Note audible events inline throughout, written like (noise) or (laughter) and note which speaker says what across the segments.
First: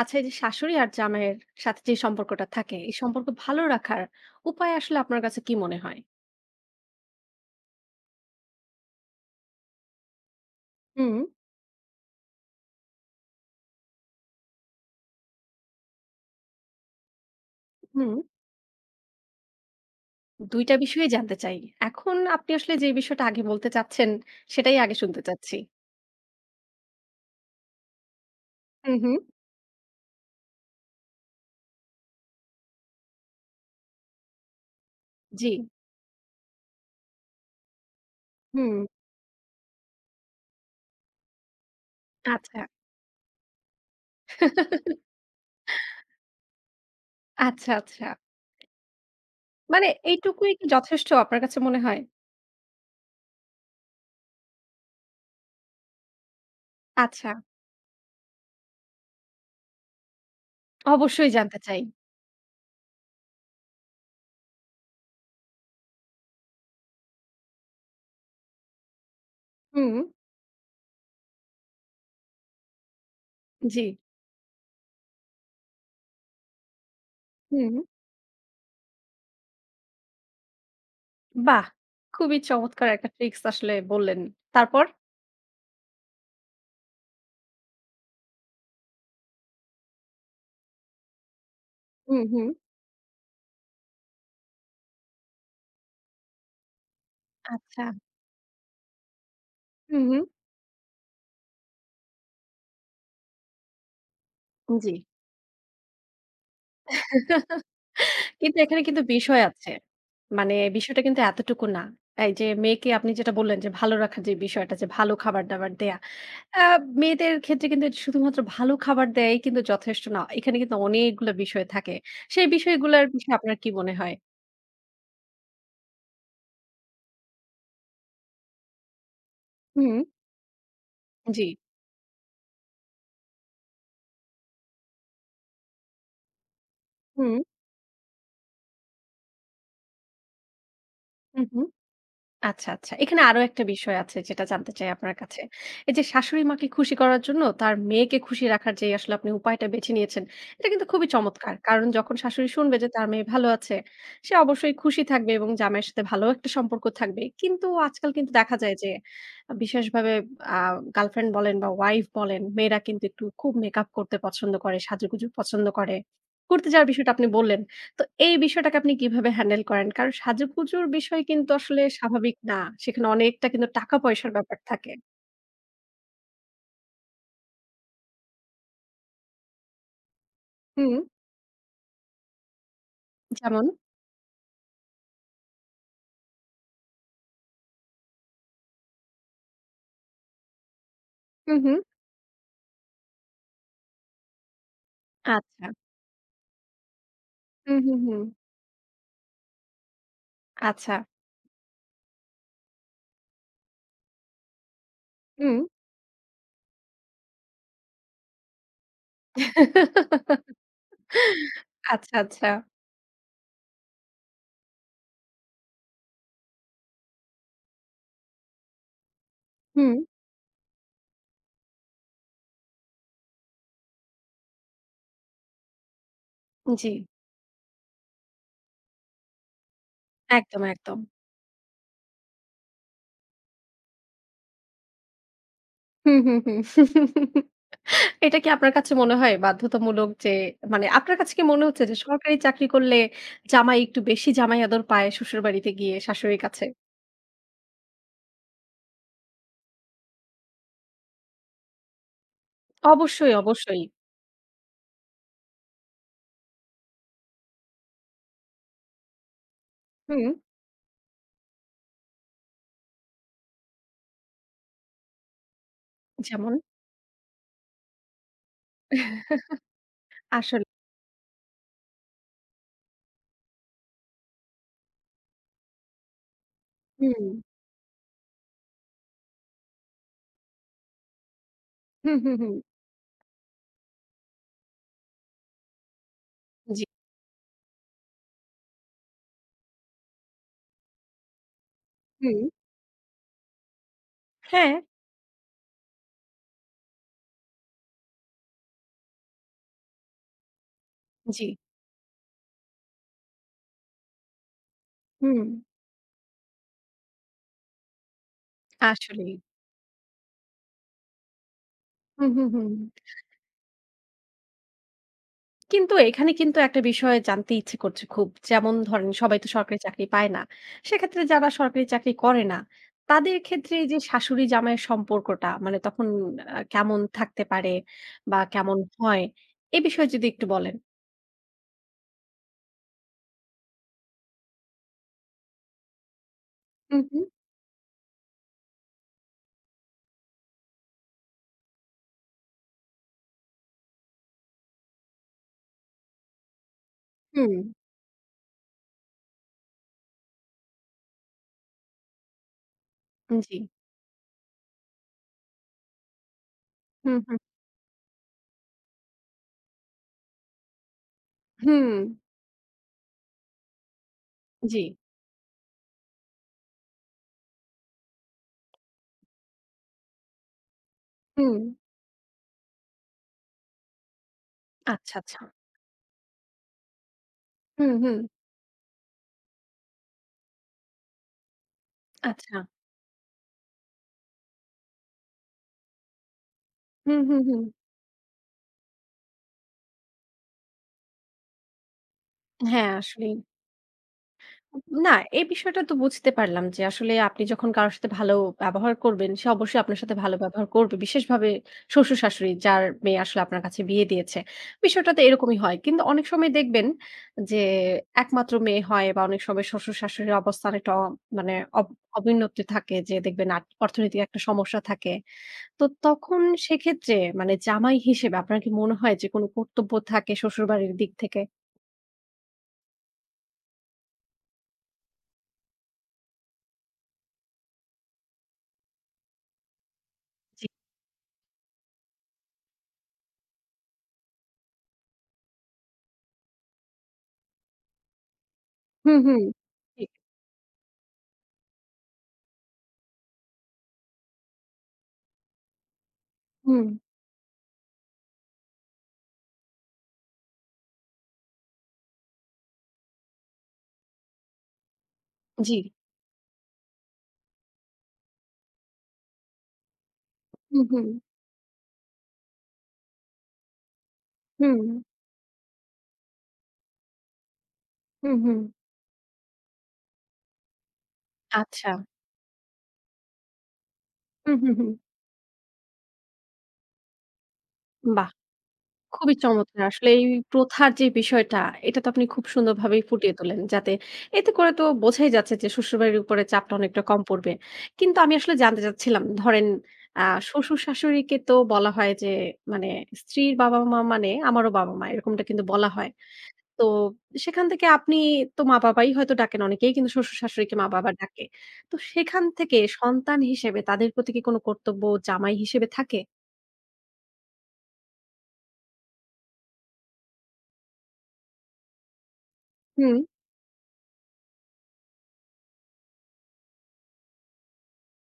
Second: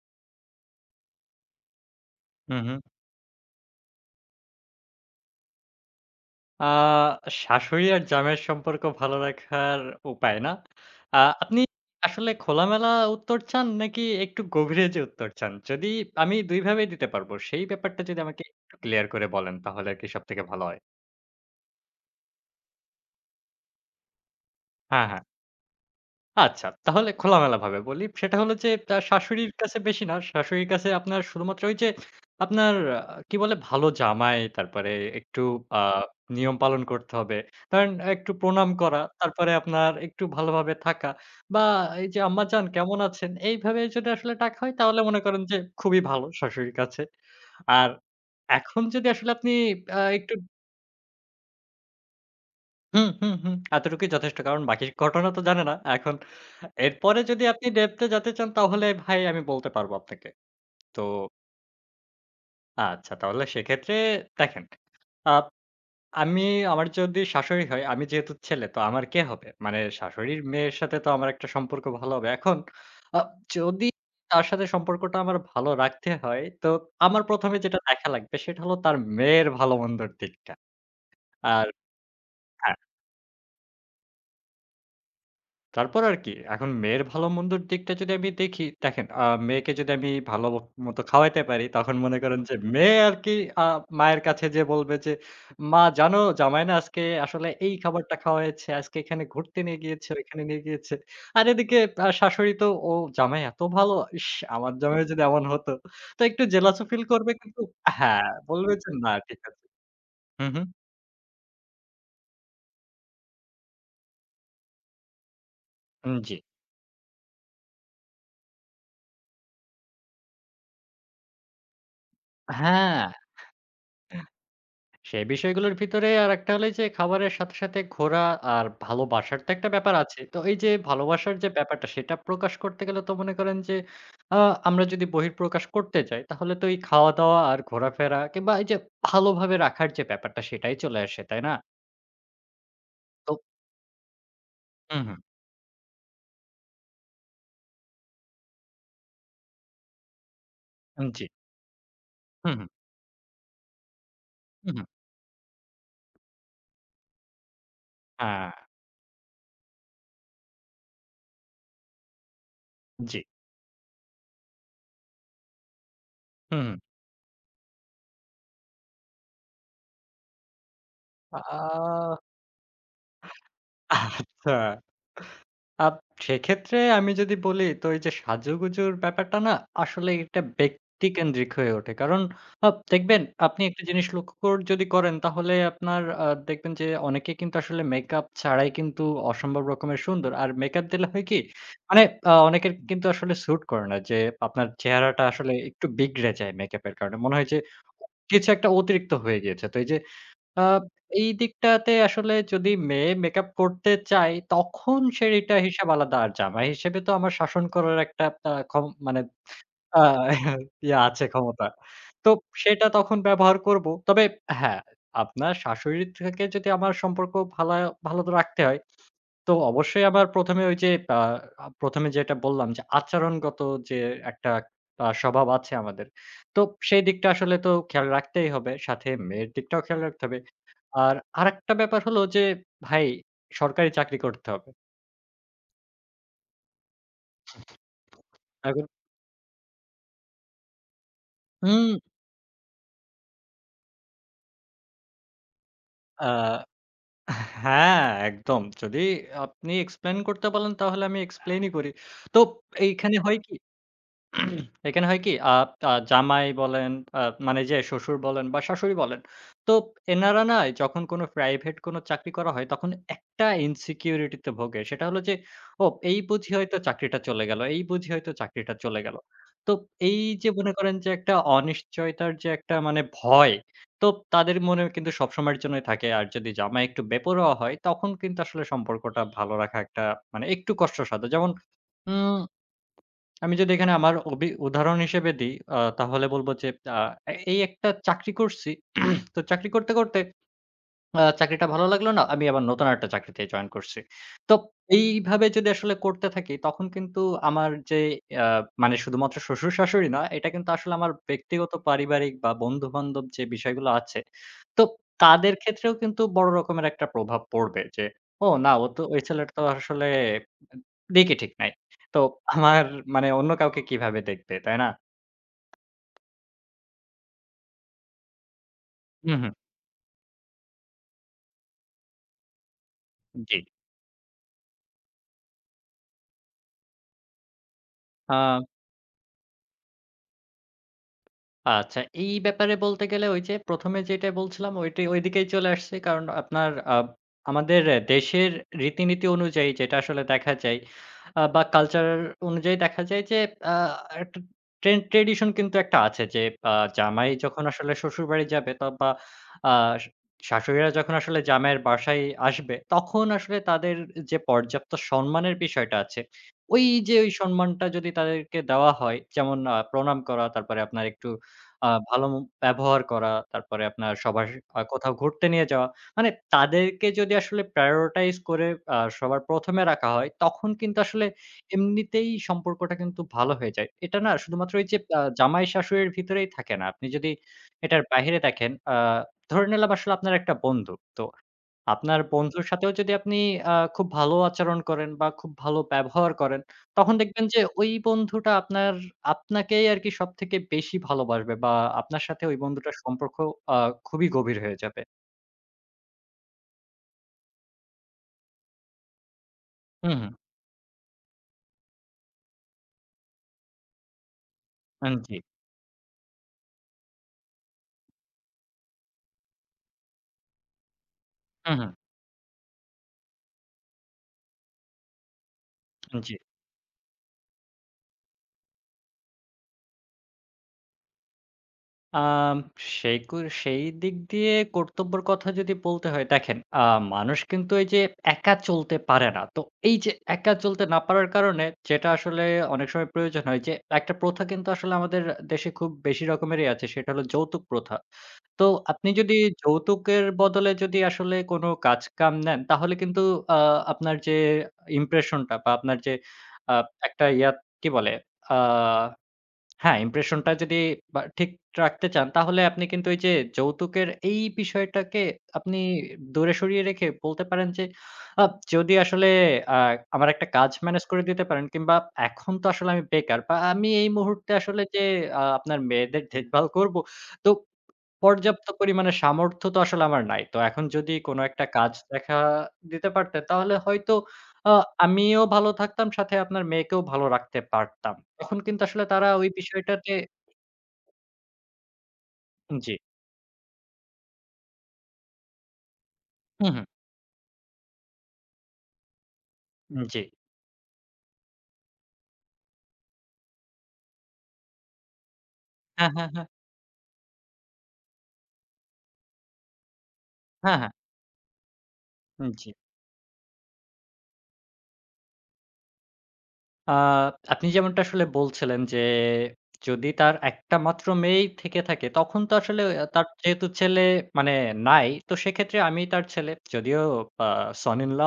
Speaker 1: আচ্ছা, এই যে শাশুড়ি আর জামাইয়ের সাথে যে সম্পর্কটা
Speaker 2: হুম,
Speaker 1: থাকে,
Speaker 2: হুম।
Speaker 1: এই সম্পর্ক ভালো রাখার উপায় আসলে আপনার কাছে কি মনে হয়?
Speaker 2: আ শাশুড়ি আর জামাইয়ের সম্পর্ক ভালো রাখার উপায়, না?
Speaker 1: হুম,
Speaker 2: আপনি আসলে খোলামেলা উত্তর চান নাকি একটু গভীরে যেয়ে উত্তর চান? যদি আমি ২ ভাবেই দিতে পারবো। সেই ব্যাপারটা
Speaker 1: হুম।
Speaker 2: যদি আমাকে একটু ক্লিয়ার করে বলেন তাহলে আরকি সবথেকে
Speaker 1: ২
Speaker 2: ভালো
Speaker 1: টা
Speaker 2: হয়।
Speaker 1: বিষয়ই জানতে চাই। এখন আপনি আসলে যে বিষয়টা আগে বলতে চাচ্ছেন, সেটাই আগে
Speaker 2: হ্যাঁ,
Speaker 1: শুনতে
Speaker 2: হ্যাঁ।
Speaker 1: চাচ্ছি।
Speaker 2: আচ্ছা, তাহলে খোলামেলাভাবে বলি। সেটা হলো যে
Speaker 1: হুম,
Speaker 2: তার
Speaker 1: হুম।
Speaker 2: শাশুড়ির কাছে বেশি না। শাশুড়ির কাছে আপনার শুধুমাত্র ওই যে আপনার আ কি বলে ভালো জামাই, তারপরে একটু
Speaker 1: জি।
Speaker 2: আ নিয়ম পালন করতে হবে। ধরেন একটু প্রণাম
Speaker 1: হুম।
Speaker 2: করা, তারপরে আপনার একটু ভালোভাবে থাকা বা এই যে "আম্মা
Speaker 1: আচ্ছা।
Speaker 2: জান কেমন আছেন?" এইভাবে যদি আসলে ডাকা হয় তাহলে মনে করেন যে খুবই ভালো শাশুড়ির কাছে।
Speaker 1: আচ্ছা,
Speaker 2: আর
Speaker 1: আচ্ছা।
Speaker 2: এখন যদি আসলে আপনি
Speaker 1: মানে
Speaker 2: আ একটু
Speaker 1: এইটুকুই কি যথেষ্ট আপনার কাছে মনে হয়?
Speaker 2: হুম, হুম, হুম। এতটুকুই যথেষ্ট। কারণ বাকি ঘটনা তো জানে না। এখন এরপরে
Speaker 1: আচ্ছা,
Speaker 2: যদি আপনি ডেপথ এ যেতে চান তাহলে ভাই আমি বলতে পারবো আপনাকে। তো
Speaker 1: অবশ্যই জানতে চাই।
Speaker 2: আচ্ছা তাহলে সেক্ষেত্রে দেখেন, আপ আমি আমার যদি শাশুড়ি হয়, আমি যেহেতু ছেলে তো আমার কে হবে? মানে
Speaker 1: হুম।
Speaker 2: শাশুড়ির মেয়ের সাথে তো আমার একটা সম্পর্ক ভালো হবে। এখন আ
Speaker 1: জি।
Speaker 2: যদি তার সাথে সম্পর্কটা আমার ভালো রাখতে হয়, তো আমার ১ম এ
Speaker 1: হুম।
Speaker 2: যেটা দেখা লাগবে সেটা হলো তার মেয়ের ভালো-মন্দর দিকটা।
Speaker 1: বাহ!
Speaker 2: আর
Speaker 1: খুবই
Speaker 2: হ্যাঁ।
Speaker 1: চমৎকার একটা ট্রিক্স আসলে বললেন। তারপর?
Speaker 2: তারপর আর কি? এখন মেয়ের ভালো মন্দর দিকটা যদি আমি দেখি, দেখেন মেয়েকে যদি আমি ভালো মতো খাওয়াইতে পারি, তখন মনে
Speaker 1: হুম,
Speaker 2: করেন
Speaker 1: হুম।
Speaker 2: যে মেয়ে আর কি আ মায়ের কাছে যেয়ে বলবে যে, "মা জানো জামাই না আজকে আসলে এই
Speaker 1: আচ্ছা।
Speaker 2: খাবারটা খাওয়াইছে, আজকে এখানে ঘুরতে নিয়ে
Speaker 1: হুম,
Speaker 2: গিয়েছে,
Speaker 1: হুম।
Speaker 2: ওইখানে নিয়ে গিয়েছে।" আর এদিকে শাশুড়ি তো, "ও জামাই এত ভালো! ইস! আমার
Speaker 1: জি।
Speaker 2: জামাই যদি এমন হতো।" তো একটু জেলাসও ফিল করবে কিন্তু হ্যাঁ,
Speaker 1: কিন্তু
Speaker 2: বলবে
Speaker 1: এখানে
Speaker 2: যে,
Speaker 1: কিন্তু
Speaker 2: "না ঠিক
Speaker 1: বিষয়
Speaker 2: আছে।"
Speaker 1: আছে।
Speaker 2: হুম,
Speaker 1: মানে
Speaker 2: হুম।
Speaker 1: বিষয়টা কিন্তু এতটুকু না। এই যে মেয়েকে আপনি যেটা বললেন যে ভালো রাখার যে বিষয়টা যে ভালো খাবার-দাবার দেয়া।
Speaker 2: জি।
Speaker 1: আ মেয়েদের ক্ষেত্রে কিন্তু এটা শুধুমাত্র ভালো খাবার দেয়াই কিন্তু যথেষ্ট না। এখানে কিন্তু অনেকগুলো বিষয় থাকে। সেই বিষয়গুলোর
Speaker 2: হ্যাঁ।
Speaker 1: বিষয়ে আপনার কি মনে হয়?
Speaker 2: সেই বিষয়গুলোর ভিতরে আরেকটা হলো এই যে খাবারের সাথে, সাথে ঘোরা আর ভালোবাসার তো একটা
Speaker 1: হুম।
Speaker 2: ব্যাপার আছে। তো এই যে ভালোবাসার
Speaker 1: জি।
Speaker 2: যে ব্যাপারটা সেটা প্রকাশ করতে গেলে তো মনে করেন যে আ আমরা যদি বহিঃপ্রকাশ করতে যাই তাহলে তো এই
Speaker 1: হুম।
Speaker 2: খাওয়া-দাওয়া আর ঘোরাফেরা কিংবা এই যে ভালোভাবে রাখার যে ব্যাপারটা সেটাই চলে আসে, তাই
Speaker 1: হুম,
Speaker 2: না?
Speaker 1: হুম। আচ্ছা, আচ্ছা। এখানে
Speaker 2: তো
Speaker 1: আরো একটা বিষয় আছে যেটা জানতে চাই
Speaker 2: হুম,
Speaker 1: আপনার
Speaker 2: হুম।
Speaker 1: কাছে। এই যে শাশুড়ি মাকে খুশি করার জন্য তার মেয়েকে খুশি রাখার যে আসলে আপনি উপায়টা বেছে নিয়েছেন, এটা কিন্তু খুবই
Speaker 2: জি।
Speaker 1: চমৎকার। কারণ যখন শাশুড়ি
Speaker 2: হুম, হুম।
Speaker 1: শুনবে যে তার মেয়ে ভালো আছে, সে অবশ্যই
Speaker 2: হুম, হুম।
Speaker 1: খুশি থাকবে এবং জামাইয়ের সাথে ভালো একটা সম্পর্ক থাকবে। কিন্তু আজকাল কিন্তু
Speaker 2: হ্যাঁ,
Speaker 1: দেখা যায় যে বিশেষভাবে আ গার্লফ্রেন্ড বলেন বা ওয়াইফ বলেন, মেয়েরা কিন্তু
Speaker 2: জি।
Speaker 1: একটু খুব মেকআপ করতে পছন্দ করে, সাজুগুজু পছন্দ করে।
Speaker 2: হুম,
Speaker 1: করতে
Speaker 2: হুম।
Speaker 1: যাওয়ার বিষয়টা আপনি বললেন। তো এই বিষয়টাকে আপনি কিভাবে হ্যান্ডেল করেন? কারণ সাজুগুজুর বিষয় কিন্তু আসলে
Speaker 2: আ
Speaker 1: স্বাভাবিক না। সেখানে অনেকটা কিন্তু টাকা-পয়সার
Speaker 2: আচ্ছা।
Speaker 1: ব্যাপার থাকে।
Speaker 2: আপ সেক্ষেত্রে আমি যদি বলি তো এই যে সাজুগুজুর ব্যাপারটা না আসলে এটা
Speaker 1: হুম,
Speaker 2: ব্যক্তিকেন্দ্রিক হয়ে ওঠে। কারণ দেখবেন আপনি
Speaker 1: যেমন?
Speaker 2: একটা জিনিস লক্ষ্য যদি করেন তাহলে আপনার দেখবেন যে অনেকে কিন্তু আসলে মেকআপ ছাড়াই কিন্তু অসম্ভব রকমের সুন্দর। আর মেকআপ দিলে হয় কি
Speaker 1: হুম, হুম।
Speaker 2: মানে অনেকের কিন্তু আসলে স্যুট করে না যে আপনার চেহারাটা আসলে
Speaker 1: আচ্ছা।
Speaker 2: একটু বিগড়ে যায় মেকআপ এর কারণে। মনে হয় যে
Speaker 1: হুম, হুম, হুম।
Speaker 2: কিছু একটা অতিরিক্ত হয়ে গিয়েছে। তো এই যে আ
Speaker 1: আচ্ছা।
Speaker 2: এই দিকটাতে আসলে যদি মেয়ে মেকআপ করতে চায়, তখন সে
Speaker 1: হুম।
Speaker 2: এটা হিসাব আলাদা। আর জামা হিসেবে তো আমার শাসন করার একটা আ ক্ষম মানে আ ইয়া
Speaker 1: (laughs)
Speaker 2: (laughs) আছে ক্ষমতা।
Speaker 1: আচ্ছা,
Speaker 2: তো
Speaker 1: আচ্ছা।
Speaker 2: সেটা তখন ব্যবহার করব। তবে হ্যাঁ, আপনার শাশুড়ি থেকে যদি আমার সম্পর্ক ভালো তো রাখতে হয় তো
Speaker 1: হুম।
Speaker 2: অবশ্যই আমার ১ম এ ওই যে আ আ ১ম এ যেটা বললাম যে আচরণগত যে একটা স্বভাব আছে আমাদের। তো
Speaker 1: জি।
Speaker 2: সেই দিকটা আসলে তো খেয়াল রাখতেই হবে। সাথে মেয়ের দিকটাও খেয়াল রাখতে হবে।
Speaker 1: একদম, একদম।
Speaker 2: আর আরেকটা ব্যাপার হলো যে ভাই সরকারি চাকরি করতে হবে।
Speaker 1: হুম, হুম, হুম। (laughs) এটা কি আপনার
Speaker 2: এখন
Speaker 1: কাছে মনে হয় বাধ্যতামূলক যে মানে আপনার কাছে কি মনে হচ্ছে
Speaker 2: হুম,
Speaker 1: যে সরকারি চাকরি করলে জামাই একটু বেশি জামাই আদর পায় শ্বশুরবাড়িতে গিয়ে
Speaker 2: আ
Speaker 1: শাশুড়ির কাছে?
Speaker 2: হ্যাঁ, একদম। যদি আপনি এক্সপ্লেইন করতে বলেন তাহলে আমি এক্সপ্লেইনই করি। তো এইখানে
Speaker 1: অবশ্যই,
Speaker 2: হয় কি
Speaker 1: অবশ্যই।
Speaker 2: এখানে হয় কি আ আ জামাই বলেন আ মানে যে শ্বশুর বলেন বা শাশুড়ি বলেন। তো
Speaker 1: হুম,
Speaker 2: এনারা না যখন কোনো প্রাইভেট কোনো চাকরি করা হয় তখন একটা ইনসিকিউরিটি তে ভোগে। সেটা হলো যে ও এই বুঝি
Speaker 1: যেমন?
Speaker 2: হয়তো চাকরিটা চলে গেল, এই বুঝি হয়তো চাকরিটা চলে গেল। তো এই যে
Speaker 1: আসলে
Speaker 2: মনে করেন যে একটা অনিশ্চয়তার যে একটা মানে ভয়, তো তাদের মনে কিন্তু সবসময়ের জন্যই থাকে। আর যদি জামাই একটু
Speaker 1: হুম,
Speaker 2: বেপরোয়া হয় তখন কিন্তু আসলে সম্পর্কটা ভালো রাখা একটা মানে একটু কষ্টসাধ্য। যেমন
Speaker 1: হুম, হুম,
Speaker 2: উম
Speaker 1: হুম,
Speaker 2: আমি যদি এখানে আমার উদাহরণ হিসেবে দিই, তাহলে বলব যে
Speaker 1: জি,
Speaker 2: আ এই একটা চাকরি করছি। (clears throat) তো চাকরি করতে, করতে চাকরিটা ভালো লাগলো না,
Speaker 1: হুম,
Speaker 2: আমি আবার নতুন আরেকটা চাকরিতে জয়েন করছি। তো
Speaker 1: হ্যাঁ,
Speaker 2: এইভাবে যদি আসলে করতে থাকি তখন কিন্তু আমার যে আ মানে শুধুমাত্র শ্বশুর-শাশুড়ি নয়, এটা কিন্তু আসলে আমার
Speaker 1: জি,
Speaker 2: ব্যক্তিগত পারিবারিক বা বন্ধু-বান্ধব যে বিষয়গুলো আছে, তো
Speaker 1: হুম,
Speaker 2: তাদের ক্ষেত্রেও কিন্তু বড় রকমের একটা প্রভাব পড়বে যে, "ও না ও তো ওই
Speaker 1: আসলেই।
Speaker 2: ছেলেটা তো আসলে দিকই ঠিক নাই। তো
Speaker 1: হুম, হুম, হুম,
Speaker 2: আমার মানে অন্য কাউকে কিভাবে দেখবে, তাই না?"
Speaker 1: কিন্তু এখানে কিন্তু একটা বিষয় জানতে ইচ্ছে করছে খুব। যেমন ধরেন
Speaker 2: হু,
Speaker 1: সবাই তো
Speaker 2: হু।
Speaker 1: সরকারি চাকরি পায় না। সেক্ষেত্রে যারা সরকারি চাকরি করে না, তাদের
Speaker 2: জি।
Speaker 1: ক্ষেত্রে এই যে শাশুড়ি জামাইয়ের সম্পর্কটা মানে তখন কেমন থাকতে পারে বা
Speaker 2: আ
Speaker 1: কেমন হয়? এ বিষয়ে যদি একটু বলেন।
Speaker 2: আচ্ছা, এই ব্যাপারে বলতে গেলে ওই যে ১ম এ যেটা বলছিলাম ওইটাই ওইদিকেই চলে আসছি। কারণ আপনার আ
Speaker 1: হুম, হুম,
Speaker 2: আমাদের দেশের রীতিনীতি অনুযায়ী যেটা আসলে দেখা যায় বা কালচার অনুযায়ী দেখা যায় যে আ একটা ট্র্যাডিশন কিন্তু একটা আছে যে আ জামাই যখন আসলে শ্বশুরবাড়ি যাবে বা আ শাশুড়িরা যখন আসলে জামাইয়ের বাসায় আসবে তখন
Speaker 1: হুম, জি,
Speaker 2: আসলে তাদের যে পর্যাপ্ত সম্মানের বিষয়টা আছে, ওই যে
Speaker 1: হুম,
Speaker 2: ওই
Speaker 1: হুম,
Speaker 2: সম্মানটা যদি তাদেরকে দেওয়া হয় যেমন প্রণাম করা তারপরে আপনার একটু
Speaker 1: হুম,
Speaker 2: ভালো ব্যবহার করা, তারপরে আপনার সবার
Speaker 1: জি,
Speaker 2: কোথাও ঘুরতে নিয়ে যাওয়া। মানে তাদেরকে যদি আসলে prioritize করে সবার ১ম এ রাখা হয়, তখন কিন্তু আসলে
Speaker 1: হুম,
Speaker 2: এমনিতেই সম্পর্কটা কিন্তু ভালো হয়ে যায়। এটা না শুধুমাত্র ওই যে
Speaker 1: আচ্ছা, আচ্ছা,
Speaker 2: জামাই-শাশুড়ির ভিতরেই থাকে না। আপনি যদি
Speaker 1: হুম,
Speaker 2: এটার
Speaker 1: হুম,
Speaker 2: বাহিরে দেখেন, ধরে নিলাম আসলে আপনার একটা বন্ধু। তো আপনার
Speaker 1: আচ্ছা।
Speaker 2: বন্ধুর সাথেও যদি আপনি খুব ভালো আচরণ করেন বা খুব ভালো ব্যবহার করেন, তখন
Speaker 1: হুম, হুম,
Speaker 2: দেখবেন যে
Speaker 1: হুম।
Speaker 2: ওই বন্ধুটা আপনাকেই আরকি সবথেকে বেশি ভালোবাসবে বা আপনার সাথে ওই
Speaker 1: হ্যাঁ,
Speaker 2: বন্ধুটার
Speaker 1: আসলেই।
Speaker 2: সম্পর্ক আ খুবই গভীর হয়ে যাবে।
Speaker 1: না, এই বিষয়টা তো বুঝতে পারলাম যে আসলে আপনি যখন কারো সাথে ভালো ব্যবহার করবেন, সে অবশ্যই আপনার সাথে
Speaker 2: হুম, হুম।
Speaker 1: ভালো ব্যবহার করবে। বিশেষভাবে শ্বশুর-শাশুড়ি যার মেয়ে আসলে আপনার কাছে বিয়ে দিয়েছে। বিষয়টা তো
Speaker 2: জি।
Speaker 1: এরকমই হয়। কিন্তু অনেক সময় দেখবেন যে একমাত্র মেয়ে হয় বা অনেক সময় শ্বশুর-শাশুড়ির অবস্থান একটা মানে
Speaker 2: হুম,
Speaker 1: অব
Speaker 2: হুম।
Speaker 1: অবনতি থাকে যে দেখবেন অর্থনৈতিক একটা সমস্যা থাকে। তো
Speaker 2: জি।
Speaker 1: তখন সেক্ষেত্রে মানে জামাই হিসেবে আপনার কি মনে হয় যে কোনো কর্তব্য থাকে শ্বশুরবাড়ির দিক থেকে?
Speaker 2: আম সেইকু সেই দিক দিয়ে কর্তব্যের কথা যদি বলতে হয়, দেখেন মানুষ কিন্তু এই যে একা চলতে পারে না। তো এই যে একা চলতে না পারার কারণে যেটা আসলে অনেক সময় প্রয়োজন হয় যে একটা প্রথা কিন্তু আসলে আমাদের দেশে খুব বেশি রকমেরই আছে। সেটা হলো যৌতুক প্রথা। তো আপনি
Speaker 1: হুম,
Speaker 2: যদি
Speaker 1: হুম। ঠিক।
Speaker 2: যৌতুকের বদলে যদি আসলে কোনো কাজ-কাম নেন তাহলে কিন্তু আ আপনার যে ইমপ্রেশনটা বা আপনার যে আ
Speaker 1: হুম।
Speaker 2: একটা কি বলে? আ হ্যাঁ, ইমপ্রেশনটা যদি বা ঠিক রাখতে চান তাহলে আপনি কিন্তু ওই যে যৌতুকের এই বিষয়টাকে
Speaker 1: জি।
Speaker 2: আপনি দূরে সরিয়ে রেখে বলতে পারেন যে, আ যদি আসলে আ আমার একটা কাজ
Speaker 1: হুম,
Speaker 2: ম্যানেজ
Speaker 1: হুম।
Speaker 2: করে দিতে পারেন কিংবা এখন তো আসলে আমি বেকার বা আমি এই মুহূর্তে
Speaker 1: হুম,
Speaker 2: আসলে যে আপনার মেয়েদের দেখভাল করব। তো
Speaker 1: হুম, হুম।
Speaker 2: পর্যাপ্ত পরিমাণে সামর্থ্য তো আসলে আমার নাই। তো এখন যদি কোনো একটা
Speaker 1: আচ্ছা।
Speaker 2: কাজ দেখা দিতে পারতেন, তাহলে হয়তো
Speaker 1: হুম, হুম,
Speaker 2: আ
Speaker 1: হুম।
Speaker 2: আমিও ভালো থাকতাম, সাথে আপনার মেয়েকেও ভালো রাখতে পারতাম।
Speaker 1: বাহ!
Speaker 2: তখন কিন্তু আসলে তারা
Speaker 1: খুবই
Speaker 2: ওই
Speaker 1: চমৎকার। আসলে
Speaker 2: বিষয়টাতে
Speaker 1: এই প্রথার যে বিষয়টা, এটা তো আপনি খুব
Speaker 2: জি।
Speaker 1: সুন্দরভাবেই ফুটিয়ে তোলেন। যাতে এতে করে তো বোঝাই যাচ্ছে যে শ্বশুরবাড়ির উপরে
Speaker 2: হু,
Speaker 1: চাপটা
Speaker 2: হু।
Speaker 1: অনেকটা কম পড়বে। কিন্তু আমি আসলে জানতে চাচ্ছিলাম, ধরেন
Speaker 2: জি।
Speaker 1: আ শ্বশুর-শাশুড়িকে তো বলা হয় যে মানে স্ত্রীর বাবা-মা মানে আমারও বাবা-মা এরকমটা কিন্তু বলা হয়।
Speaker 2: হ্যাঁ, হ্যাঁ, হ্যাঁ।
Speaker 1: তো সেখান থেকে আপনি তো মা-বাবাই হয়তো ডাকেন অনেকেই কিন্তু শ্বশুর-শাশুড়িকে
Speaker 2: হ্যাঁ, হ্যাঁ।
Speaker 1: মা-বাবা ডাকে। তো সেখান
Speaker 2: জি।
Speaker 1: থেকে সন্তান হিসেবে তাদের প্রতি কি কোনো কর্তব্য জামাই হিসেবে থাকে?
Speaker 2: আ আপনি যেমনটা আসলে বলছিলেন যে, যদি তার একটা মাত্র মেয়েই থেকে থাকে, তখন তো আসলে
Speaker 1: হুম,
Speaker 2: তার যেহেতু ছেলে মানে নাই, তো সেক্ষেত্রে আমি তার ছেলে। যদিও আ সন ইন ল,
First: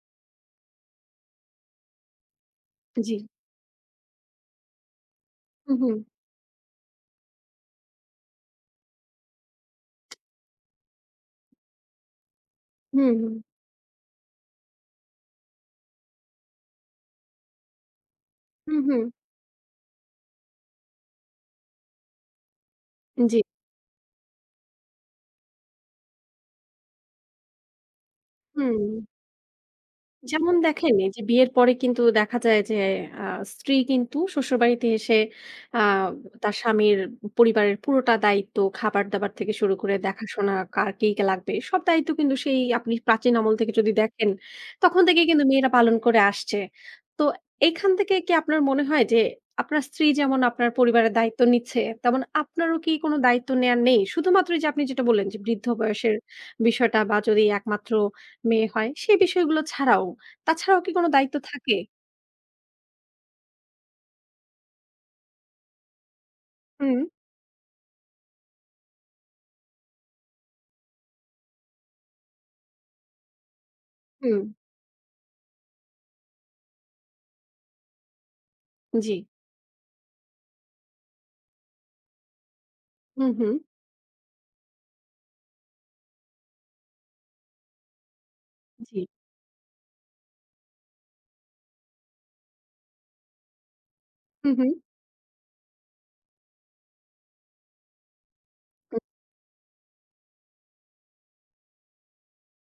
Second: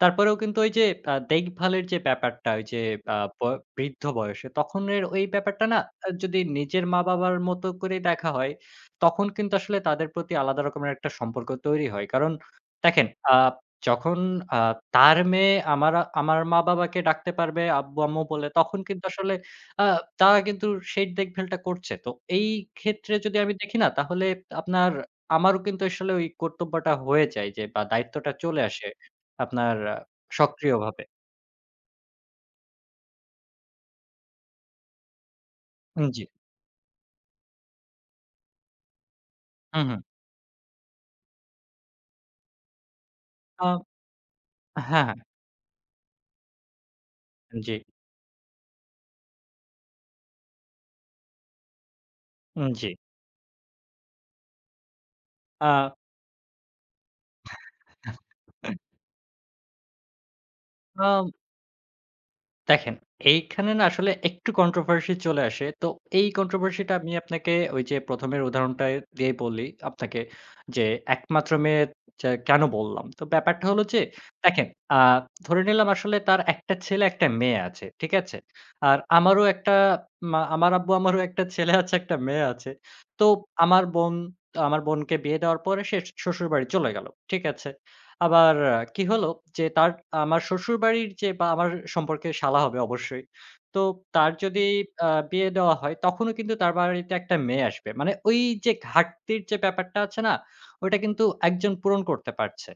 Speaker 2: তারপরেও কিন্তু ওই যে দেখভালের যে ব্যাপারটা, ওই যে
Speaker 1: জি।
Speaker 2: আ ব বৃদ্ধ বয়সে, তখনের ওই ব্যাপারটা
Speaker 1: হু,
Speaker 2: না
Speaker 1: হু।
Speaker 2: যদি নিজের মা-বাবার মতো করে দেখা হয়, তখন কিন্তু আসলে তাদের প্রতি আলাদা রকমের একটা সম্পর্ক তৈরি হয়। কারণ দেখেন
Speaker 1: হুম, হুম।
Speaker 2: আ যখন আ তার মেয়ে আমার আমার মা-বাবাকে ডাকতে পারবে আব্বু-আম্মু বলে,
Speaker 1: হুম,
Speaker 2: তখন
Speaker 1: হুম।
Speaker 2: কিন্তু আসলে আ তারা কিন্তু সেই দেখভালটা করছে। তো এই ক্ষেত্রে যদি
Speaker 1: জি।
Speaker 2: আমি দেখি না তাহলে আপনার আমারও কিন্তু আসলে ওই কর্তব্যটা হয়ে যায় যে বা দায়িত্বটা চলে
Speaker 1: হুম।
Speaker 2: আসে আপনার আহ,
Speaker 1: যেমন দেখেন
Speaker 2: সক্রিয়ভাবে।
Speaker 1: এই যে বিয়ের পরে কিন্তু দেখা যায় যে আ স্ত্রী কিন্তু শ্বশুরবাড়িতে এসে আ
Speaker 2: জি।
Speaker 1: তার স্বামীর পরিবারের পুরোটা দায়িত্ব খাবার-দাবার থেকে শুরু
Speaker 2: হুম,
Speaker 1: করে
Speaker 2: হুম।
Speaker 1: দেখাশোনা কার কি লাগবে সব দায়িত্ব কিন্তু সেই আপনি প্রাচীন আমল
Speaker 2: আ
Speaker 1: থেকে যদি দেখেন তখন
Speaker 2: হ্যাঁ,
Speaker 1: থেকেই
Speaker 2: হ্যাঁ।
Speaker 1: কিন্তু মেয়েরা পালন করে আসছে। তো
Speaker 2: জি,
Speaker 1: এখান থেকে কি আপনার মনে হয় যে আপনার স্ত্রী যেমন আপনার পরিবারের দায়িত্ব নিচ্ছে তেমন আপনারও
Speaker 2: জি।
Speaker 1: কি কোনো দায়িত্ব নেয়ার নেই? শুধুমাত্র এই যে আপনি যেটা বললেন যে বৃদ্ধ
Speaker 2: আ
Speaker 1: বয়সের বিষয়টা বা যদি একমাত্র মেয়ে হয় সেই বিষয়গুলো ছাড়াও? তাছাড়াও কি কোনো
Speaker 2: আ
Speaker 1: দায়িত্ব থাকে?
Speaker 2: দেখেন, এইখানে না আসলে একটু কন্ট্রোভার্সি চলে আসে। তো এই কন্ট্রোভার্সিটা
Speaker 1: হুম,
Speaker 2: আমি আপনাকে ওই যে ১ম এর উদাহরণটা দিয়েই বলি আপনাকে যে, একমাত্র মেয়ে যে কেন বললাম? তো ব্যাপারটা হলো যে,
Speaker 1: হুম।
Speaker 2: দেখেন আ ধরে নিলাম আসলে তার একটা ছেলে, একটা মেয়ে আছে। ঠিক আছে? আর
Speaker 1: জি।
Speaker 2: আমারও একটা মা আমার আব্বু আমারও একটা ছেলে আছে, একটা মেয়ে আছে। তো
Speaker 1: হুম, হুম।
Speaker 2: আমার বোন আমার বোনকে বিয়ে দেওয়ার পরে সে শ্বশুরবাড়ি চলে গেল। ঠিক আছে? আবার
Speaker 1: জি।
Speaker 2: কি হলো যে আমার শ্বশুরবাড়ির যে বা আমার সম্পর্কে শালা হবে অবশ্যই। তো তার
Speaker 1: হুম,
Speaker 2: যদি
Speaker 1: হুম।
Speaker 2: বিয়ে দেওয়া হয় তখনও কিন্তু তার বাড়িতে একটা মেয়ে আসবে। মানে ওই যে
Speaker 1: হুম।
Speaker 2: ঘাটতির যে ব্যাপারটা আছে না? ওটা কিন্তু একজন পূরণ করতে পারছে।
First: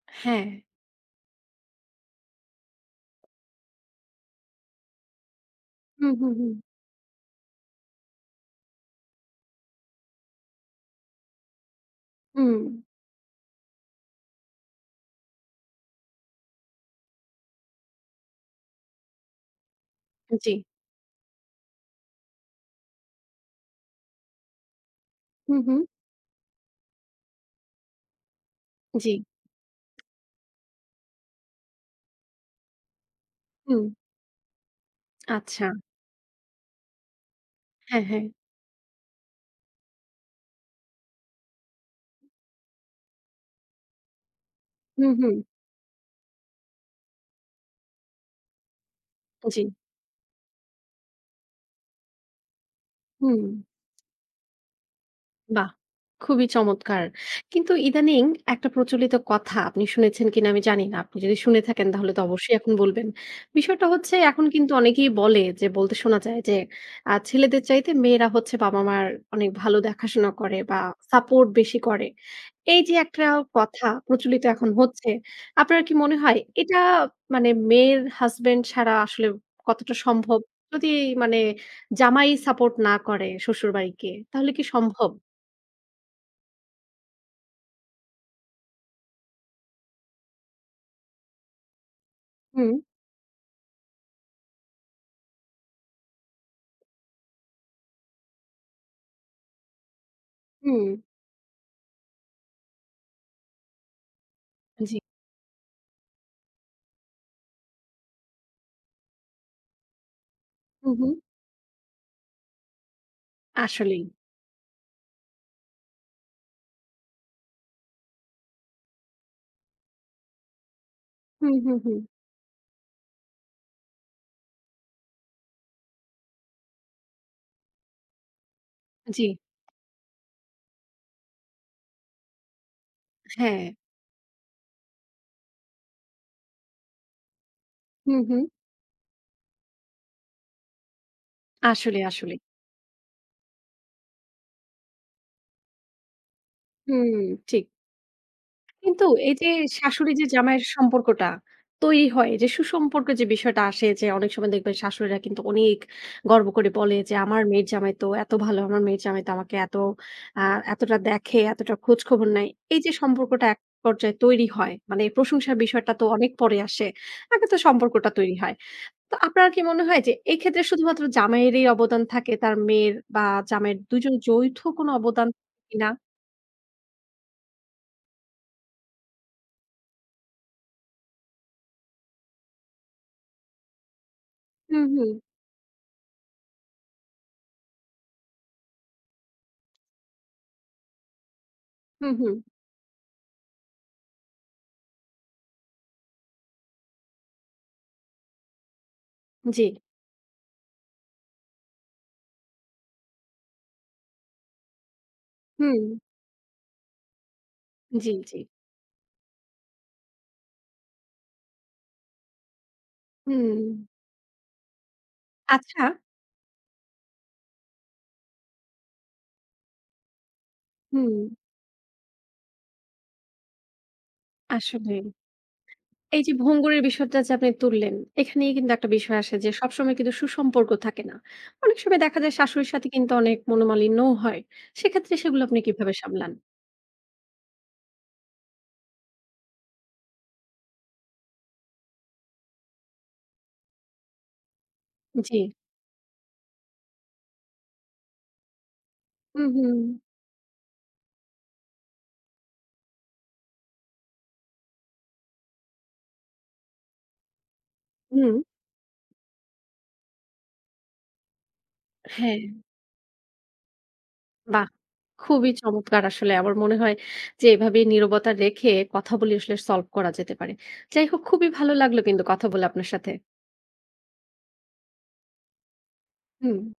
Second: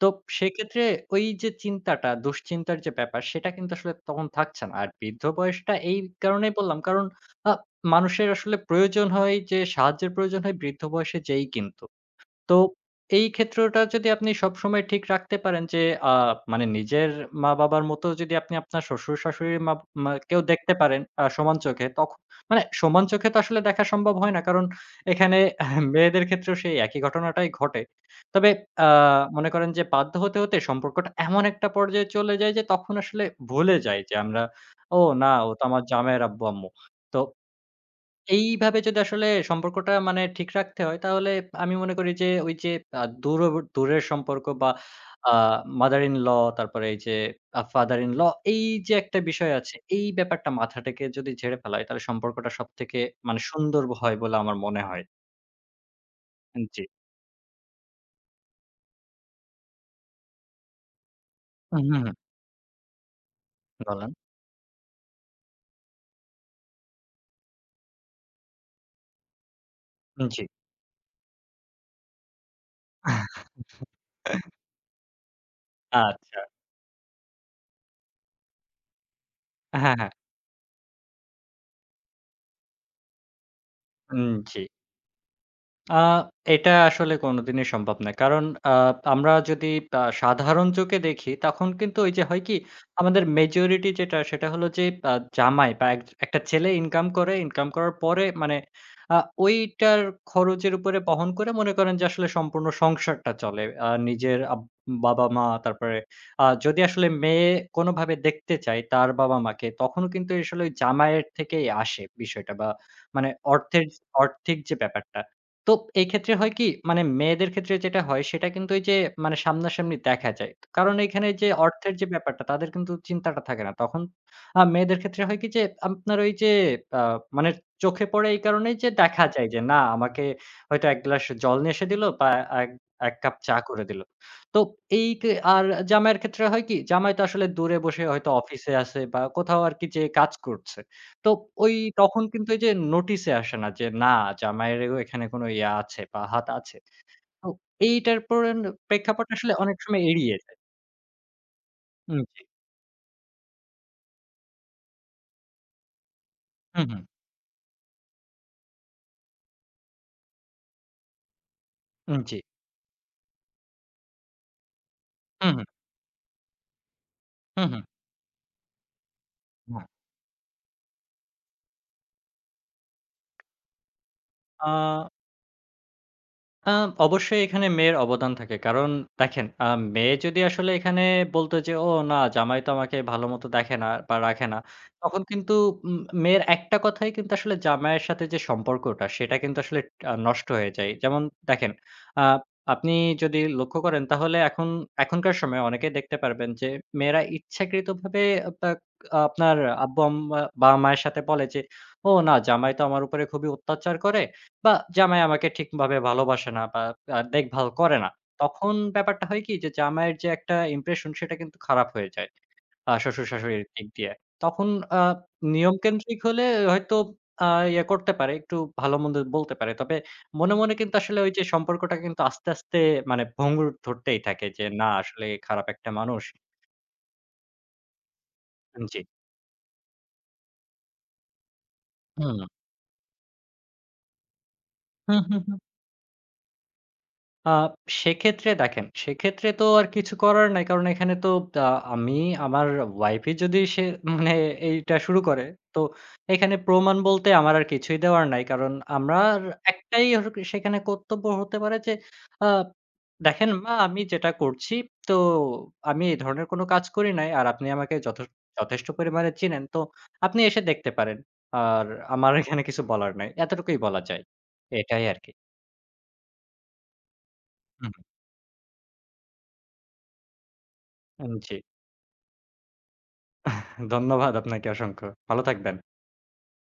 Speaker 2: তো
Speaker 1: হ্যাঁ।
Speaker 2: সেক্ষেত্রে ওই যে চিন্তাটা, দুশ্চিন্তার যে ব্যাপার সেটা কিন্তু আসলে তখন থাকছে না। আর বৃদ্ধ বয়সটা এই
Speaker 1: হুম, হুম, হুম।
Speaker 2: কারণেই বললাম কারণ আ মানুষের আসলে প্রয়োজন হয় যে সাহায্যের প্রয়োজন হয় বৃদ্ধ বয়সে যেয়েই কিন্তু। তো
Speaker 1: হুম।
Speaker 2: এই ক্ষেত্রটা যদি আপনি সবসময় ঠিক রাখতে পারেন যে, আ মানে নিজের মা-বাবার মতো যদি আপনি আপনার শ্বশুর-শাশুড়ির মা মা কেও
Speaker 1: জি।
Speaker 2: দেখতে পারেন সমান চোখে, তখন মানে সমান চোখে তো আসলে দেখা সম্ভব হয় না। কারণ এখানে
Speaker 1: হুম, হুম।
Speaker 2: (laughs) মেয়েদের ক্ষেত্রেও সেই একই ঘটনাটাই ঘটে। তবে আ
Speaker 1: জি।
Speaker 2: মনে করেন যে বাধ্য হতে, হতে সম্পর্কটা এমন একটা পর্যায়ে চলে যায় যে তখন আসলে ভুলে
Speaker 1: হুম।
Speaker 2: যাই যে আমরা, "ও না, ও তো
Speaker 1: আচ্ছা।
Speaker 2: আমার জামাইয়ের আব্বু-আম্মু।" তো
Speaker 1: হ্যাঁ, হ্যাঁ।
Speaker 2: এইভাবে যদি আসলে সম্পর্কটা মানে ঠিক রাখতে হয় তাহলে আমি মনে করি যে ওই যে আ দূর দূরের সম্পর্ক বা
Speaker 1: হুম,
Speaker 2: আ
Speaker 1: হুম।
Speaker 2: mother in law তারপরে এই যে father in law এই যে একটা বিষয়
Speaker 1: জি।
Speaker 2: আছে এই ব্যাপারটা মাথা থেকে যদি ঝেড়ে ফেলা হয় তাহলে সম্পর্কটা সবথেকে
Speaker 1: হুম।
Speaker 2: মানে সুন্দর হয় বলে আমার মনে হয়।
Speaker 1: বাহ! খুবই
Speaker 2: জি।
Speaker 1: চমৎকার। কিন্তু ইদানিং একটা প্রচলিত কথা আপনি শুনেছেন কিনা আমি জানি না। আপনি যদি শুনে
Speaker 2: হুম,
Speaker 1: থাকেন
Speaker 2: হুম,
Speaker 1: তাহলে তো অবশ্যই এখন বলবেন। বিষয়টা
Speaker 2: বলেন।
Speaker 1: হচ্ছে এখন কিন্তু অনেকেই বলে যে বলতে শোনা যায় যে ছেলেদের চাইতে মেয়েরা হচ্ছে বাবা-মার অনেক ভালো দেখাশোনা
Speaker 2: জি।
Speaker 1: করে বা সাপোর্ট বেশি করে। এই যে একটা কথা প্রচলিত এখন হচ্ছে, আপনার কি মনে হয়
Speaker 2: আচ্ছা।
Speaker 1: এটা মানে মেয়ের হাসব্যান্ড ছাড়া আসলে কতটা
Speaker 2: হ্যাঁ, হ্যাঁ।
Speaker 1: সম্ভব? যদি মানে জামাই সাপোর্ট না করে শ্বশুরবাড়িকে
Speaker 2: উম
Speaker 1: তাহলে
Speaker 2: জি।
Speaker 1: কি সম্ভব?
Speaker 2: আ এটা আসলে কোনোদিনই সম্ভব না। কারণ আ আমরা যদি সাধারণ চোখে দেখি, তখন কিন্তু ওই যে হয় কি?
Speaker 1: হুম,
Speaker 2: আমাদের মেজরিটি যেটা সেটা হলো যে আ জামাই বা এক একটা ছেলে ইনকাম করে, ইনকাম করার পরে মানে আ ওইটার খরচের
Speaker 1: হুম।
Speaker 2: উপরে বহন করে মনে করেন যে আসলে সম্পূর্ণ সংসারটা চলে। আ নিজের আব
Speaker 1: জি।
Speaker 2: বাবা-মা তারপরে যদি আসলে মেয়ে কোনোভাবে দেখতে চায় তার বাবা-মাকে, তখনও কিন্তু আসলে ওই
Speaker 1: হুম, হুম।
Speaker 2: জামাইয়ের থেকেই আসে বিষয়টা বা মানে অর্থের,
Speaker 1: আসলেই।
Speaker 2: অর্থিক যে ব্যাপারটা তো এই ক্ষেত্রে হয় কি? মানে মেয়েদের ক্ষেত্রে যেটা হয় সেটা কিন্তু এই যে মানে সামনাসামনি দেখা যায়। কারণ এইখানে যে
Speaker 1: হুম, হুম,
Speaker 2: অর্থের
Speaker 1: হুম।
Speaker 2: যে ব্যাপারটা তাদের কিন্তু চিন্তাটা থাকে না। তখন মেয়েদের ক্ষেত্রে হয় কি যে আপনার ওই যে আ মানে চোখে পড়ে এই কারণেই যে
Speaker 1: জি,
Speaker 2: দেখা যায় যে না আমাকে হয়তো ১ গ্লাস জল নিয়ে এসে দিল বা এক ১ কাপ চা
Speaker 1: হ্যাঁ।
Speaker 2: করে দিল। তো এই কে আর জামাইয়ের ক্ষেত্রে হয় কি? জামাই তো আসলে দূরে বসে
Speaker 1: হুম,
Speaker 2: হয়তো
Speaker 1: হুম।
Speaker 2: অফিসে আছে বা কোথাও আরকি যেয়ে কাজ করছে। তো ওই
Speaker 1: আসলে,
Speaker 2: তখন
Speaker 1: আসলে।
Speaker 2: কিন্তু এই যে নোটিসে আসে না যে না জামাইয়েরও এখানে কোনো আছে বা হাত আছে।
Speaker 1: হুম,
Speaker 2: তো
Speaker 1: ঠিক।
Speaker 2: এইটার পরে
Speaker 1: কিন্তু
Speaker 2: প্রেক্ষাপট
Speaker 1: এই যে
Speaker 2: আসলে অনেক সময়
Speaker 1: শাশুড়ি যে
Speaker 2: এড়িয়ে যায়।
Speaker 1: জামাইয়ের সম্পর্কটা তৈরি হয়,
Speaker 2: জি।
Speaker 1: যে সুসম্পর্কের যে বিষয়টা আসে যে অনেক সময় দেখবেন শাশুড়িরা কিন্তু অনেক গর্ব করে
Speaker 2: হু,
Speaker 1: বলে
Speaker 2: হু।
Speaker 1: যে, "আমার মেয়ের জামাই তো এত ভালো, আমার মেয়ের জামাই তো আমাকে এত আ এতটা দেখে, এতটা খোঁজখবর
Speaker 2: জি।
Speaker 1: নেয়।" এই যে সম্পর্কটা এক পর্যায়ে তৈরি হয়, মানে
Speaker 2: হু,
Speaker 1: প্রশংসার
Speaker 2: হু।
Speaker 1: বিষয়টা তো অনেক পরে আসে। আগে তো
Speaker 2: হু, হু।
Speaker 1: সম্পর্কটা তৈরি হয়। তো আপনার কি মনে হয় যে এই ক্ষেত্রে শুধুমাত্র জামাইয়েরই অবদান থাকে তার মেয়ের বা জামাইয়ের ২ জন যৌথ
Speaker 2: আ
Speaker 1: কোনো অবদান থাকে কিনা?
Speaker 2: আ অবশ্যই এখানে মেয়ের অবদান থাকে। কারণ দেখেন মেয়ে যদি আসলে এখানে বলতো যে, "ও না জামাই তো আমাকে ভালোমতো দেখে না বা রাখে না।"
Speaker 1: হুম, হুম।
Speaker 2: তখন কিন্তু মেয়ের একটা কথাই কিন্তু আসলে জামাইয়ের সাথে যে সম্পর্কটা সেটা কিন্তু আসলে নষ্ট হয়ে যায়। যেমন দেখেন
Speaker 1: হুম,
Speaker 2: আ
Speaker 1: হুম।
Speaker 2: আপনি যদি লক্ষ্য করেন তাহলে এখনকার সময়ে অনেকেই দেখতে পারবেন যে মেয়েরা ইচ্ছাকৃতভাবে আপনার আপনার
Speaker 1: জি।
Speaker 2: বাবা-মায়ের সাথে বলে যে, "ও না জামাই তো আমার উপরে খুবই অত্যাচার করে।" বা জামাই আমাকে
Speaker 1: হুম।
Speaker 2: ঠিকভাবে ভালোবাসে না বা দেখভাল করে না।
Speaker 1: জি, জি।
Speaker 2: তখন ব্যাপারটা হয় কি যে জামাইয়ের যে একটা ইমপ্রেশন সেটা কিন্তু খারাপ হয়ে যায়।
Speaker 1: হুম।
Speaker 2: শ্বশুর-শাশুড়ির দিক দিয়ে। তখন আ
Speaker 1: আচ্ছা
Speaker 2: নিয়মকেন্দ্রিক হলে হয়তো আ ইয়ে করতে পারে, একটু ভালো-মন্দ বলতে পারে। তবে মনে, মনে কিন্তু
Speaker 1: হুম,
Speaker 2: আসলে ওই যে সম্পর্কটা কিন্তু আস্তে, আস্তে মানে ভঙ্গুর ধরতেই থাকে যে না
Speaker 1: আসলে
Speaker 2: আসলে খারাপ একটা
Speaker 1: এই
Speaker 2: মানুষ।
Speaker 1: যে ভঙ্গুরের বিষয়টা যে আপনি তুললেন, এখানেই কিন্তু একটা
Speaker 2: জি।
Speaker 1: বিষয় আসে যে সবসময় কিন্তু সুসম্পর্ক থাকে না। অনেক সময় দেখা যায়
Speaker 2: হুম।
Speaker 1: শাশুড়ির সাথে কিন্তু অনেক মনোমালিন্যও হয়। সেক্ষেত্রে
Speaker 2: হু, হু,
Speaker 1: সেগুলো
Speaker 2: হু।
Speaker 1: আপনি কিভাবে সামলান?
Speaker 2: আ সেক্ষেত্রে দেখেন, সেক্ষেত্রে তো আর কিছু করার নাই। কারণ এখানে তো আ আমি আমার ওয়াইফই যদি সে মানে এইটা শুরু
Speaker 1: জি।
Speaker 2: করে, তো এখানে প্রমাণ বলতে আমার আর কিছুই দেওয়ার নাই। কারণ আমার
Speaker 1: হুম, হুম।
Speaker 2: একটাই হল কি সেখানে কর্তব্য হতে পারে যে, আ দেখেন মা আমি যেটা করছি তো আমি এই ধরনের কোনো কাজ করি নাই। আর আপনি আমাকে
Speaker 1: হুম,
Speaker 2: যথেষ্ট পরিমাণে চিনেন। তো আপনি এসে দেখতে পারেন। আর আমার
Speaker 1: হ্যাঁ।
Speaker 2: এখানে কিছু বলার নাই। এতটুকুই বলা যায়।
Speaker 1: বাহ!
Speaker 2: এটাই আরকি।
Speaker 1: খুবই চমৎকার আসলে। আমার মনে হয় যে এভাবে
Speaker 2: হুম,
Speaker 1: নীরবতা রেখে কথা বলে আসলে সলভ করা যেতে পারে। যাই হোক
Speaker 2: হুম।
Speaker 1: খুবই
Speaker 2: জি।
Speaker 1: ভালো লাগলো কিন্তু কথা বলে আপনার সাথে।
Speaker 2: ধন্যবাদ আপনাকে অসংখ্য। ভালো থাকবেন।
Speaker 1: হুম।